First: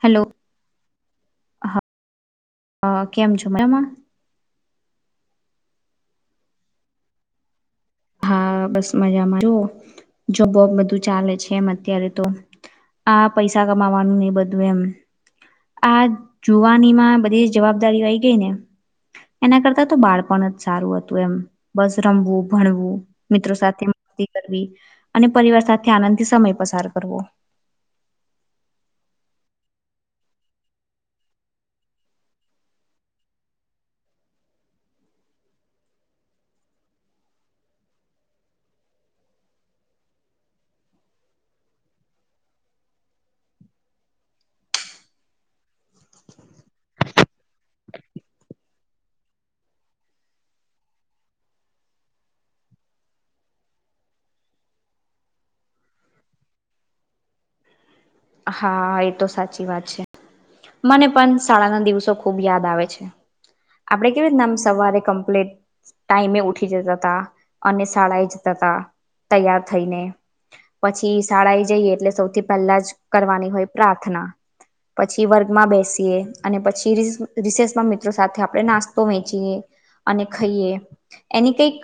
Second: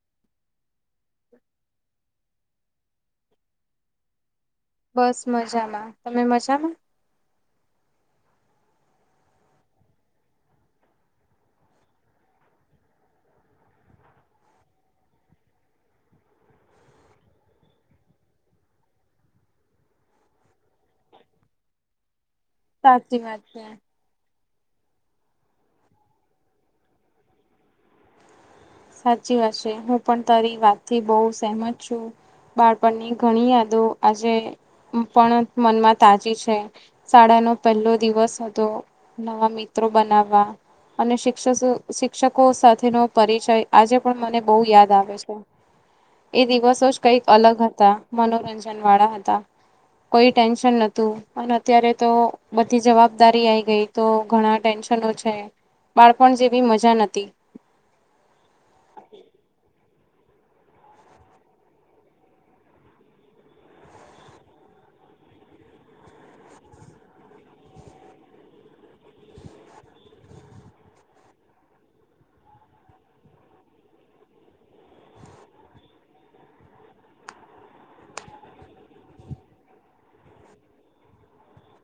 હાલો હા, હ કેમ છો? મજામાં બસ મજામાં, તમે મજામાં? હા બસ મજામાં જો-જો બો બધું ચાલે છે એમ અત્યારે તો. હા પૈસા કમાવાનું ને એ બધું એમ. આ જુવાની માં બધી જવાબદારીઓ આઈ ગઈ ને. એના કરતા તો બાળપણ જ સારું હતું એમ બસ રમવું ભણવું સાચી વાત મિત્રો છે સાથે અમ [unintelligible] કરી અને પરિવાર સાથે આનંદથી સમય પસાર કરવો. સાચી વાત છે હું પણ તારી વાતથી બો સહેમત છું બાળપણની ઘણી યાદો આજે અમ પણ મનમાં તાજી છે, શાળા નો પેલો દિવસ હતો, નવા મિત્રો બનાવવા અને શિક્ષસો શિક્ષકો સાથેનો પરિચય આજે પણ મને બહુ યાદ આવે છે. એ દિવસો જ કઈક અલગ હતા, મનોરંજન વાળા હતા કોઈ ટેન્શન નતું, અન અત્યારે તો બધી જવાબદારી આઈ ગઈ, તો ઘણા ટેન્ છનો છે, બાળપણ જેવી મજા નતી. હા, એ તો સાચી વાત છે. મને પણ શાળાના દિવસો ખુબ યાદ આવે છે. આપડે કેવી રીતના આમ સવારે કમપ્લીટ ટાઈમે ઉઠી જતા તા, અને શાળાએ જતા તા તૈયાર થઈને. પછી શાળાએ જઈએ એટલે સૌથી પહેલા જ કરવાની હોય પ્રાર્થના. પછી વર્ગમાં બેસીએ અને પછી રિઞ રિસેસમાં મિત્રો સાથે આ આપળે નાસ્તો વેચીએ અને ખાઈએ, એની કંઈક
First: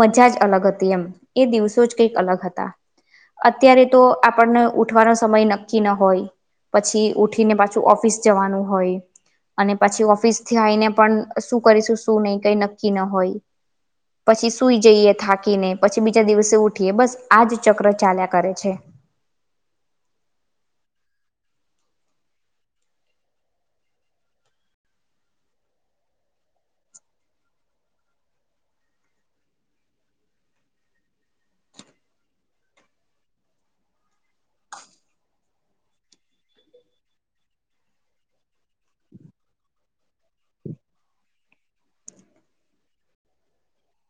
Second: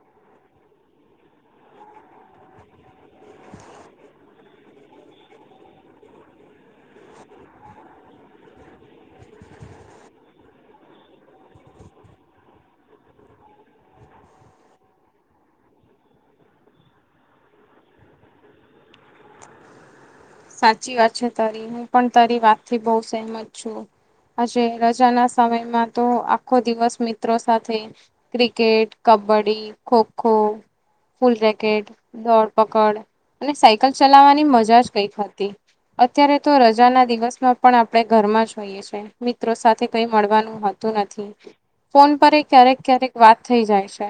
મજા જ અલગ હતી એમ એ દિવસો જ કઈક અલગ હતા. [inaudible] અત્યારે તો આપણને ઉઠવાનો સમય નક્કી ન હોય પછી ઉઠીને પાછું ઓફિસ જવાનું હોય અને પછી ઓફિસ થી આઈને પણ શું કરીશું શું નહી કઈ નક્કી ન હોય પછી સુઈ જઈએ થાકીને, પછી બીજા દિવસે ઉઠીએ બસ આજ ચક્ર ચાલ્યા કરે છે. સાચી વાત છે તારી હું પણ તારી વાતથી બો સેમત છું. આજે રજા ના સમયમાં તો આખો દિવસ મિત્રો સાથે ક્રિકેટ ક બ્ડી, ખોખો ફૂલ રેકેટ, દોડપકડ અને સાયકલ ચલાવાની મજા જ કંઈક હતી અત્યારે તો રજા ના દિવસમાં પણ આપળે ઘરમાં હોઈએ છે, મિત્રો સાથે કઈ મળવાનું હતું નથી ફોન પર એ ક્યારેક-ક્યારેક વાત થઈ જાય છે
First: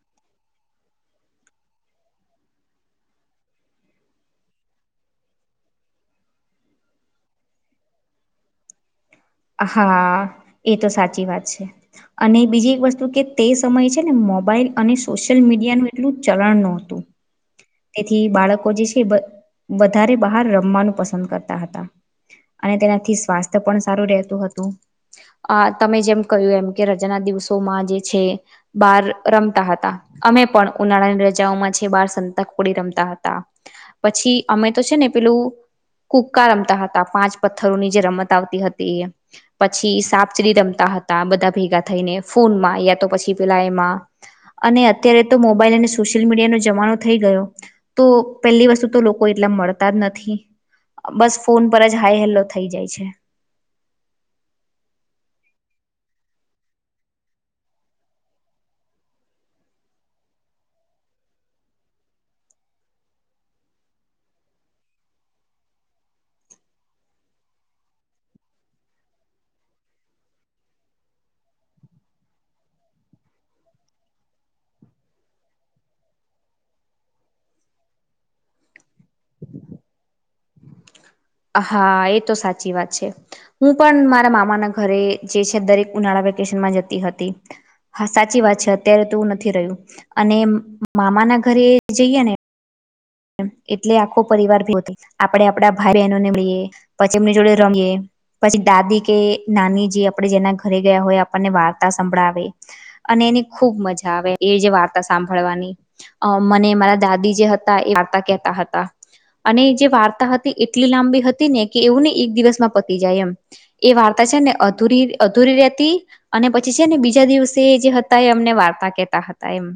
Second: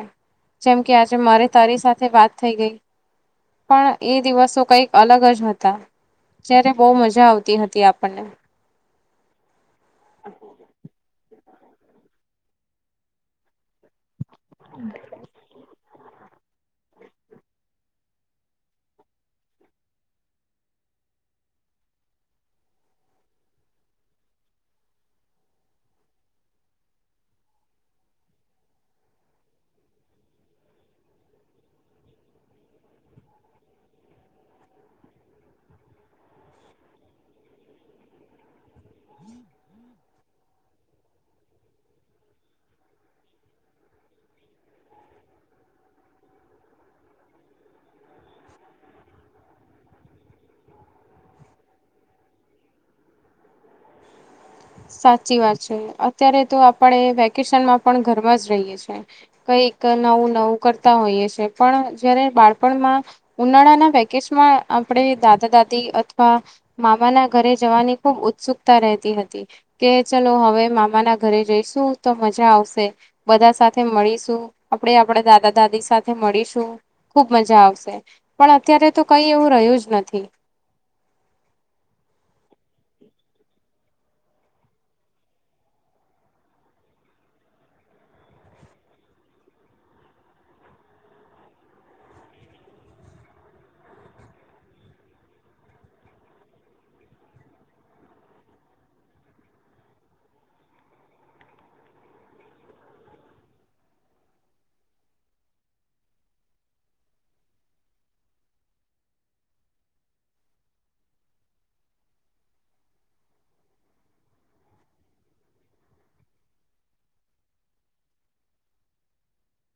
જેમ કે આજે મારે તારી સાથે વાત થેય ગય. પણ એ દિવસો કઈક અલગ જ હ તા જ્યારે બો મજા આવતી હતી આપણને. હા એ તો સાચી વાત છે, અને બીજી એક વસ્તુ કે તેસ સમય છેને મોબાઈલ અને સોશિયલ મીડિયાનું એટલું ચલણ નોતું. તેથી બાળકો જે છે વ વધારે બહાર રમવાનું પસંદ કરતા હતા. અને તેનાથી સ્વાસ્થ્ય પણ સારું રેતું હતું અ તમે જેમ કયું એમ કે રજાના દિ દિવસોમાં જે છે બાર રમતા હતા અમે પણ ઉનાળાની રજાઓમાં છે બાર સં તા કુકડી રમતા હતા પછી અમે તો છે ને પેલું કુક્કા રમતા હતા પાંચ પથ્થરો ની જે રમત આવતી હતી એ, પછી સાપસીડી રમતા હતા બધા ભેગા થઈને ફોનમાં યા તો પછી પેલા એમાં અને અત્યારે તો મોબાઈલ અને સોશિયલ મીડિયાનો જમાનો થઈ ગયો તો પેલી વસ્તુ તો લોકો એટલા મળતા જ નથી બસ ફોન પર જ હાઈ હેલ્લો થઈ જાય છે. [inaudible] સાચી વાત છે અત્યારે તો આપણે વેકેશનમાં પણ ઘરમાં જ રહીએ છે કઈક નવું નવું કરતા હોઈએ છે પણ જયારે બાળપણમાં ઉનાળાના વેકેશન માં આપણે દાદા દાદી અથવા મામાના ઘરે જવાની ખૂબ ઉત્સુકતા રહેતી હતી કે ચલો હવે મામાના ઘરે જઈશું તો મજા આવશે બધા સાથે મળીશું આપણે આપણેે દાદા દાદી સાથે મળીશું ખુબ મજા આવશે પણ અત્યારે તો કઈ એવું રહ્યું જ નથી હા એ તો સાચી વાત છે હું પણ મારા મામાના ઘરે જે છે દરેક ઉનાળા વેકેશનામાં જતી હતી હા સાચી વાત છે અત્યારે તો નથી રહ્યું અને મામાના ઘરે જઈએ ને એટલે આખો પરિવાર ભી આપડે આપડા ભાઈ બહેનોને મળીએ પછી એમની જોડે રમીએ પછી દાદી કે નાની જે આપણે જેના ઘરે ગયા હોય આપણને વાર્તા સંભળાવે અને એની ખુબ મજા આવે એ જે વાર્તા સાંભળવાની અ મને મારા દાદી જે હતા તે વાર્તા કહેતા હતા અને જે વાર્તા હતી એટલી લાંબી હતી ને કે એવું નહી એક દિવસમાં પતી જાય એમ એ વાર્તા ને અધૂરી અધુરી રહેતી અને પછી છે ને બીજા દિવસે જે હતા એ અમને વાર્તા કેતા એમ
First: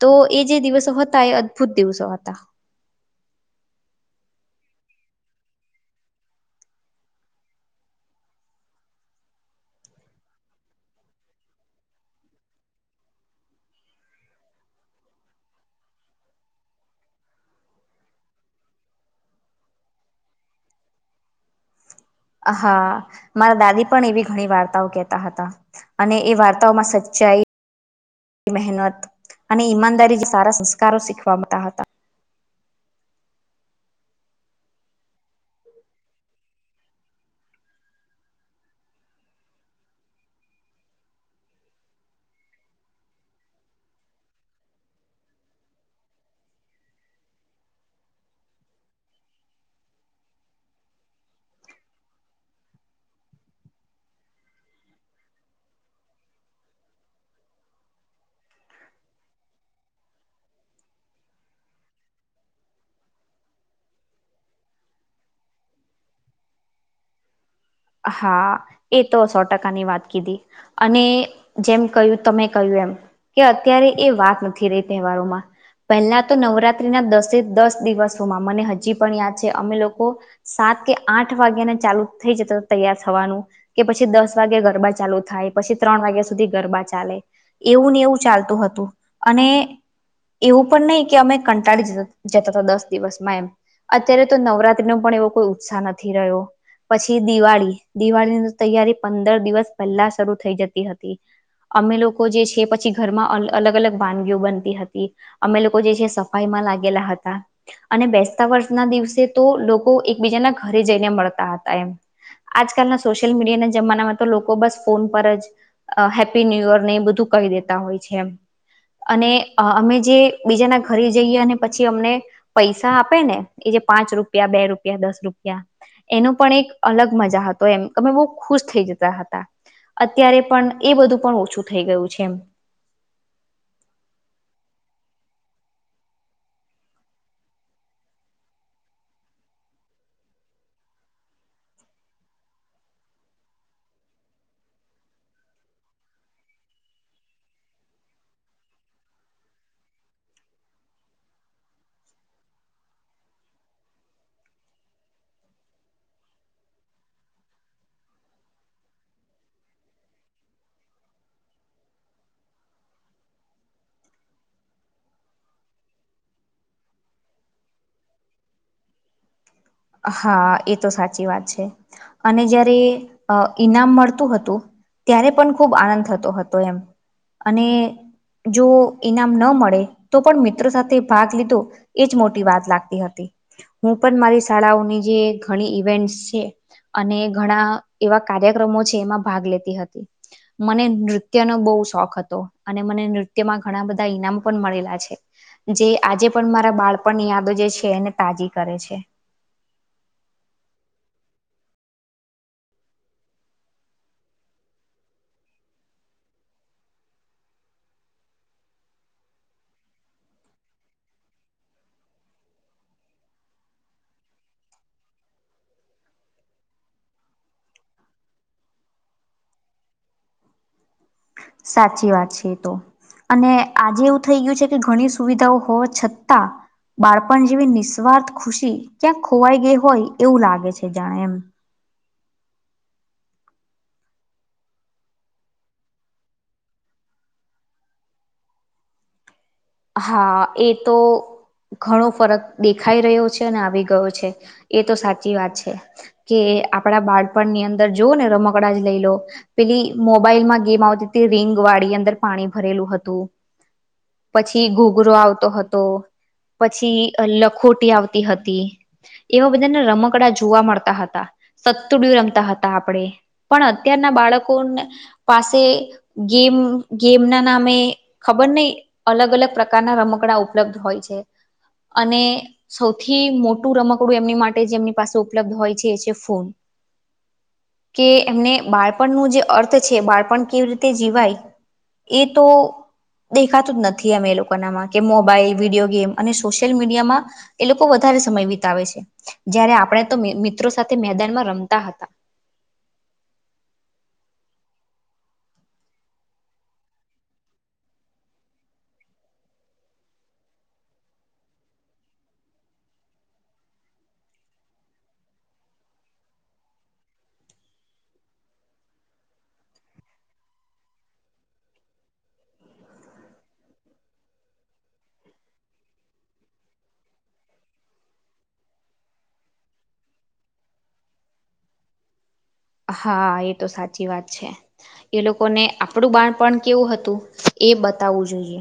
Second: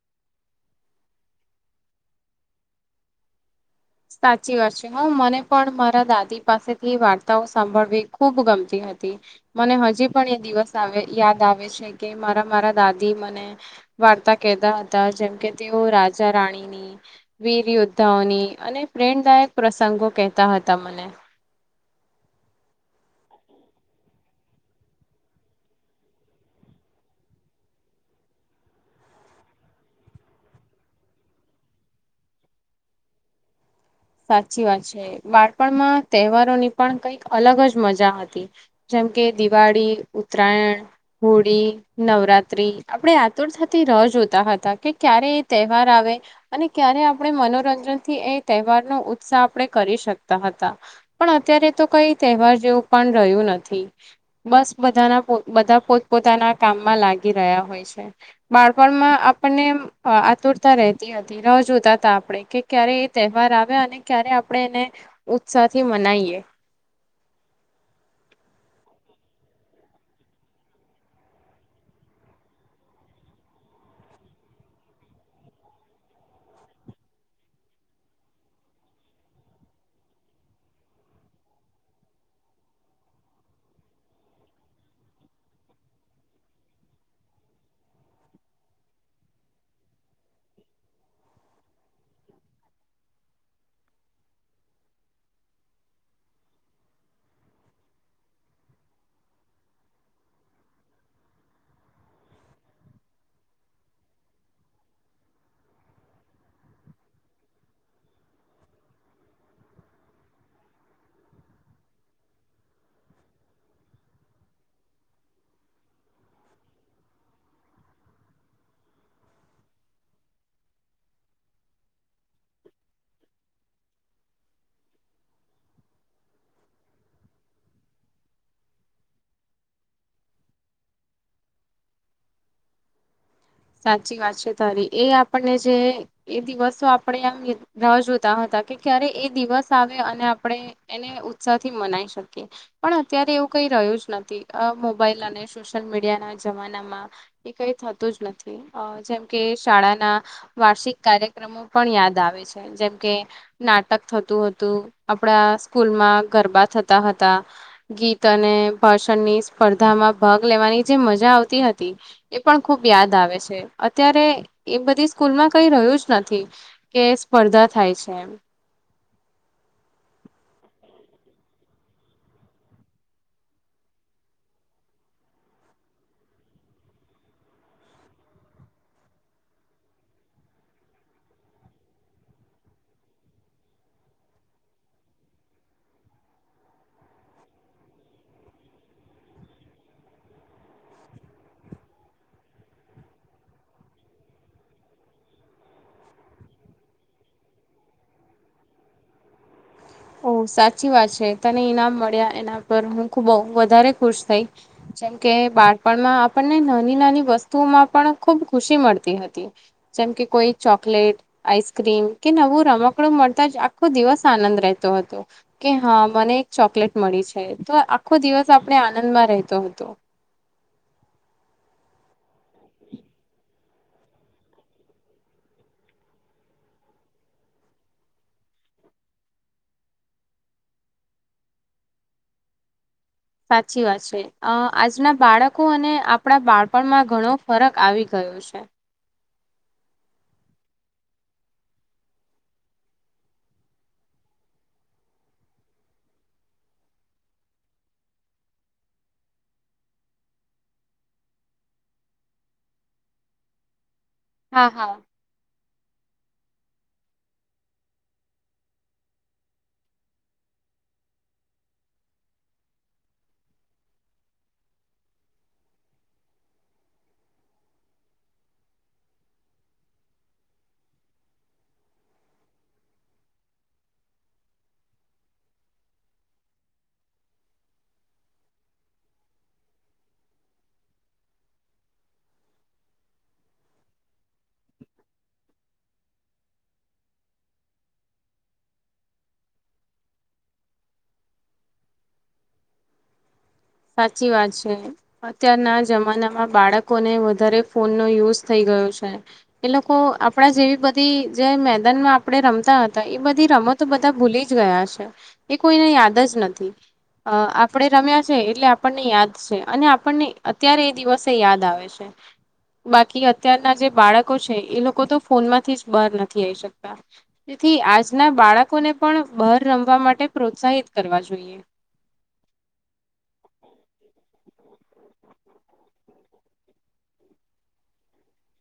તો એ જે દિવસો હતા એ અદભુત દિવસો હતા [inaudible] સાચી વાત છે હું મને પણ મારા દાદી પાસેથી વાર્તાઓ સાંભળવી ખુબ ગમતી હતી હતી મને હજી પણ એ દિવસ આવે યાદ આવે છે કે મારા મારા દાદી મને વાર્તા કહેતા હતા જેમકે તેઓ રાજા રાણીની વીર યોદ્ધાઓની અને પ્રેરદાયક પ્રસંગો કહેતા હતા મને હા મારા દાદી પણ એવી ઘણી વાર્તાઓ કેહેતા હતા અને એ વાર્તાઓમાં સચ્ચાઈ [inaudible] મહેનત અને ઈમાનદારીથી સારા સંસ્કારો શીખવાતા હતા સાચી વાત છે બાળપણમાં તહેવારોની પણ કઈક અલગ જ મજા હતી જેમ કે દિવાળી ઉત્તરાયણ હોળી નવરાત્રી આપણે આતુર થઈ રાહ જોતા હતા કે ક્યારે એ તહેવાર આવે અને ક્યારે આપણે મનોરંજન થી એ તહેવાર નો ઉત્સાહ આપણે કરી શકતા હતા પણ અત્યારે તો કઈ તહેવાર જેવું પણ રહ્યું નથી બસ બધાના બધા પોત પોતાના કામમાં લાગી રહ્યા હોય છે બાળપણ બાળપણ આપણે આતુરતા રતી હતી ર જોતા હતા આપણે કે ક્યારે એ તહેવાર અને ક્યારે આપણે એને ઉત્સાહથી મનાઈએ હા એ તો સો ટકા ની વાત કીધી અને જેમ કહ્યું તમે કહ્યું એમ કે અત્યારે એ વાત નથી રહી તહેવારોમાં પહેલા તો નવરાત્રી ના દસે દસ દિવસોમાં મને હજી પણ યાદ છે અમે લોકો સાત સાત કે આઠ વાગ્યા ને ચાલુ થઈ જતો તૈયાર થવાનું કે પછી દસ વાગે ગરબા ચાલુ થાય પછી ત્રણ વાગ્યા સુધી ગરબા ચાલે એવું ને એવું ચાલતું હતું અને એવું પણ નહીં કે અમે કંટાળી જતા હતા દસ દિવસમાં એમ અત્યારે તો નવરાત્રી ના પણ એવો કોઈ ઉત્સાહ નથી રહ્યો પછી દિવાળી દિવાળીની તૈયારી પંદર દિવસ પહેલા શરૂથઈ જતી હતી અમે લોકો જે છે પછી ઘરમાં અલગ અલગ વાનગીઓ બનતી હતી અમે લોકો જે છે સફાઈ સફાઈમાં લાગેલા હતા અને બેસતા વર્ષ ના દિવસે તો લોકો એકબીજાના ઘરે જઈને મળતા હતા હતા એમ આજકાલના સોશિયલ મીડિયાના જમાનામાં તો લોકો બસ ફોન પર જ હેપી ન્યુ યર ને એ બધું કહિ કહી દેતા હોય છે એમ અને અમે જે બીજાના ઘરે જઈએ અને પછી અમને પૈસા આપે ને ઍ પાંચ રૂપિયા બે રૂપિયા દસ રૂપિયા એનું પણ એક અલગ મજા હતો એમ અમે બહુ ખુશ થઇ જતા હતા અત્યારે પણ એ બધું પણ ઓછું થઈ ગયું છે એમ સાચી વાત છે તારી એ આપણને જે એ દિવસો આપણે આમ રા જોતા હતા ક્યારે એ દિવસ આવે અને આપણે એને ઉત્સાહ થી મનાવી શકીએ પણ અત્યારે એવું કઈ રહ્યું જ નથી આ મોબાઈલ અને સોશ્યલ મીડિયા ના જમાનામાં એ કઈ થતું જ નથી જેમ કે શાળાના વાર્ષિક કાર્યક્રમો પણ યાદ આવે છે જેમ કે નાટક થતું હતું આપડા સ્કૂલ માં ગરબા થતા હતા ગીત અને ભાષણની સ્પર્ધામાં ભાગ લેવાની જે મજા આવતી હતી એ પણ ખુબ યાદ આવે છે અત્યારે એ બધી સ્કૂલમાં કઈ રહ્યું જ નથી કે સ્પર્ધા થાય છે એમ હા એ તો સાચી વાત છે અને જયારે ઈનામ મળતું હતું ત્યારે પણ ખૂબ આનંદ થતો હતો એમ અને જો ઈનામ ન મળે તો પણ મિત્રો સાથે ભાગ લીધો એજ મોટી વાત લાગતી હતી હું પણ મારી શાળાઓની જે ઘણી ઈવેન્ટસ છે અને ઘણા એવા કાર્યક્રમો છે એમાં ભાગ લેતી હતી મને નૃત્યનો બહુ શોખ હતો અને મને નૃત્યમાં ઘણા બધા ઈનામ પણ મળેલા છે જે આજે પણ મારા બાળપણની યાદો જે છે એને તાજી કરે છે ઓહ સાચી વાત છે તને ઈનામ મળ્યા એના પર હું ખુબ વધારે ખુશ થઈ જેમકે બાળપણમાં આપણને નાની નાની વસ્તુઓમાં પણ ખુબ ખુશી મળતી હતી જેમ કે કોઈ ચોકલેટ આઈસક્રીમ કે નવું રમકડું મળતા જ આખો દિવસ આનંદ રહે રહતો હતો કે હા મને એક ચોકલેટ મળી છે તો આખો દિવસ આપણે આનંદમાં રહેતો હતો તો સાચી વાત છે એ તો અને આજે એવું થઈ ગયું છે કે ઘણી સુવિધાઓ હોવા છતાં બાળપણ જેવી નિસ્વાર્થ ખુશી ક્યાંક ખોવાઈ ગઈ હોય એવું લાગે છે જાણે એમ સાચી વાત છે અ આજના બાળકો અને આપણા બાળપણમાં ઘણો ફરક આવી ગયો થયું છે હા એ તો ઘણો ફરક દેખાઈ રહ્યો છે અને આવી ગયો છે એ તો સાચી વાત છે કે આપડા બાળપણની અંદર જો ને રમકડા જ લઈ લો પેલી મોબાઈલ માં ગેમ આવતી રિંગ વાડી અંદર પાણી ભરેલું હતું હા પછી હા. ઘોગરો આવતો હતો પછી લખોટી આવતી હતી એવા બધાને રમકડા જોવા મળતા હતા સત્તુડ રમતા હતા આપણે પણ અત્યારના બાળકો પાસે ગમ ગેમ ના નામે ખબર નહી અલગ અલગ પ્રકારના રમકડા ઉપલબ્ધ હોય છે અને સૌથી મોટું રમકડું એમની માટે જેમની પાસે ઉપલબ્ધ હોય છે એ છે ફોન કે એમને બાળપણનું જે અર્થ છે બાળપણ કેવી રીતે જીવાય એ તો દે દેખાતું જ નથી એ લોકોમાં કે મોબાઈલ વિડીયો ગેમ અને સોશિયલ મીડિયામાં એ લોકો વધારે સમય વીતાવે છે જયારે આપણે તો મિત્રો સાથે મેદાનમાં રમતા હતા [inaudible] સાચી વાત છે. અત્યારના જમાનામાં બાળકોને વધારે ફોન નો યુઝ થઈ ગયો છે. એ લોકો આપણા જેવી બધી જે મેદાનમાં આપણે રમતા હતા એ બધી રમ હવે તો બધા ભૂલી જ ગયા છે. એ કોઈને યાદ જ નથી. અહ આપણેે રમ્યા છે એટલે આપણને યાદ છે, અને આપણને અત્યારે એ દિવસે યાદ આવે છે. બાકી અત્યારના જે બાળકો છે એ લોકો તો ફોન માંથી જ બહાર નથી આવી શકતા. થી આજના બાળકોને પણ બહર રમવા માટે પ્રોત્સાહિત કરવા જોઈએ. [inaudible] હા એ તો સાચી વાત છે. એ લોકોને આપણું બાળપણ કેવું હતું એ બતાવવું જોઈએ.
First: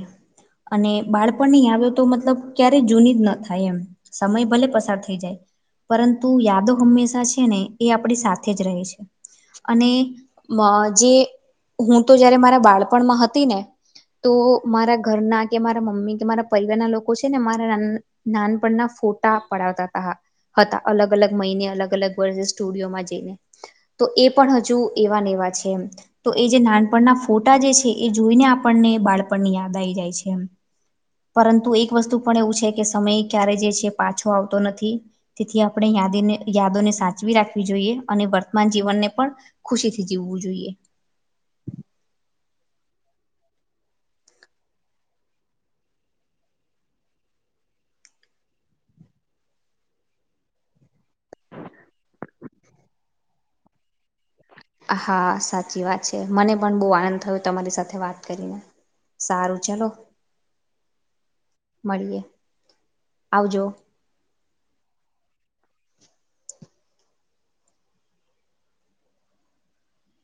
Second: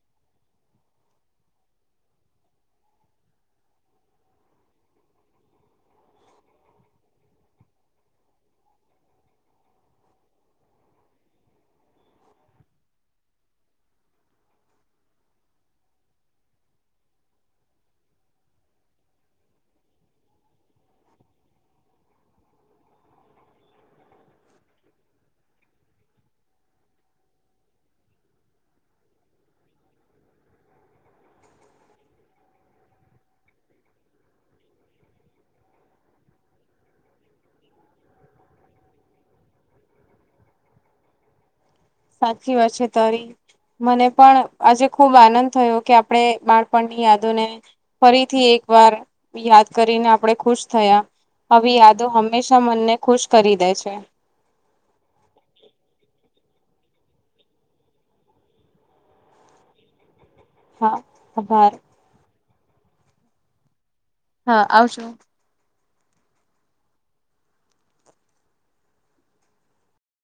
અને બાળપણ ની આવ્યો તો મતલબ ક્યારેય જૂની જ ન થાય એમ, સમય ભલે પસાર થઈ જાય. પરંતુ યાદો હંમેશા છે ને એ આપણી સાથે જ રહે છે. અને મ જે હું તો જયારે મારા બાળપણમાં હતી ને તો મારા ઘરના કે મારા મમ્મી કે મારા પરિવારના લોકો છે ને મારા નન નાનપણના ફોટા પડાવતા તા હતા, અલગ-અલગ મહિને અલગ-અલગ વર્ષે સ્ટુડિયોમાં જઈને. તો એ પણ હજુ એવાને એવા છે એમ. તો એ જે નાનપણના ફોટા જે છે એ જોઈને આપણને બાળપણની યાદ આવી જાય છે એમ. પરંતુ એક વસ્તુ પણ એવું છે કે સમય ક્યારે જે છે પાછો આવતો નથી. તેથી આપણે અહિંયા યાદીને યાદોને સાચવી રાખવી જોઈએ અને વર મા જીવનને પણ ખુશી થી જીવવું જોઈએ સાચી વાત છે તારી મને પણ આજે ખુબ આનંદ થયો કે આપણે બાળપણની યાદોને ફરીથી એક એક વાર યાદ કરીને આપણેે ખુશ થયા આવી યાદો હંમેશા મનને ખુશ કરી દે છે. હા સાચી વાત છે. મને પણ બહુ આનંદ થયો તમારી સાથે વાત કરીને. સારું ચલો. હા, આભાર. મળીએ આવજો. હા આવજો.